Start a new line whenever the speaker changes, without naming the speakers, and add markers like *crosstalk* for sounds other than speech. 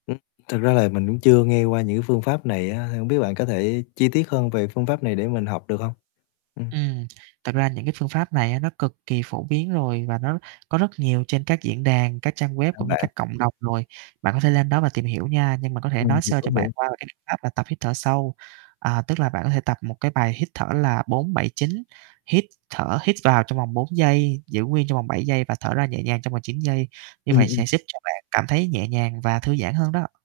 Ừm. Thực ra là mình cũng chưa nghe qua những cái phương pháp này á, thì hông biết bạn có thể chi tiết hơn về phương pháp này để mình học được hông? Ừm.
Ừm, thật ra những cái phương pháp này á nó cực kỳ phổ biến rồi, và nó có rất nhiều trên các diễn đàn, các trang web,
*unintelligible*
cũng như
bạn.
các cộng đồng rồi, bạn có thể lên đó và tìm hiểu nha. Nhưng mà có thể
Ừm,
nói
mình
sơ
có
cho bạn
hiểu.
qua về cái biện pháp là tập hít thở sâu, à, tức là bạn có thể tập một cái bài hít thở là 4-7-9, hít thở, hít vào trong vòng 4 giây, giữ nguyên trong vòng 7 giây và thở ra nhẹ nhàng trong vòng 9 giây, như
Ừm,
vậy
ừm.
sẽ giúp cho bạn cảm thấy nhẹ nhàng và thư giãn hơn đó.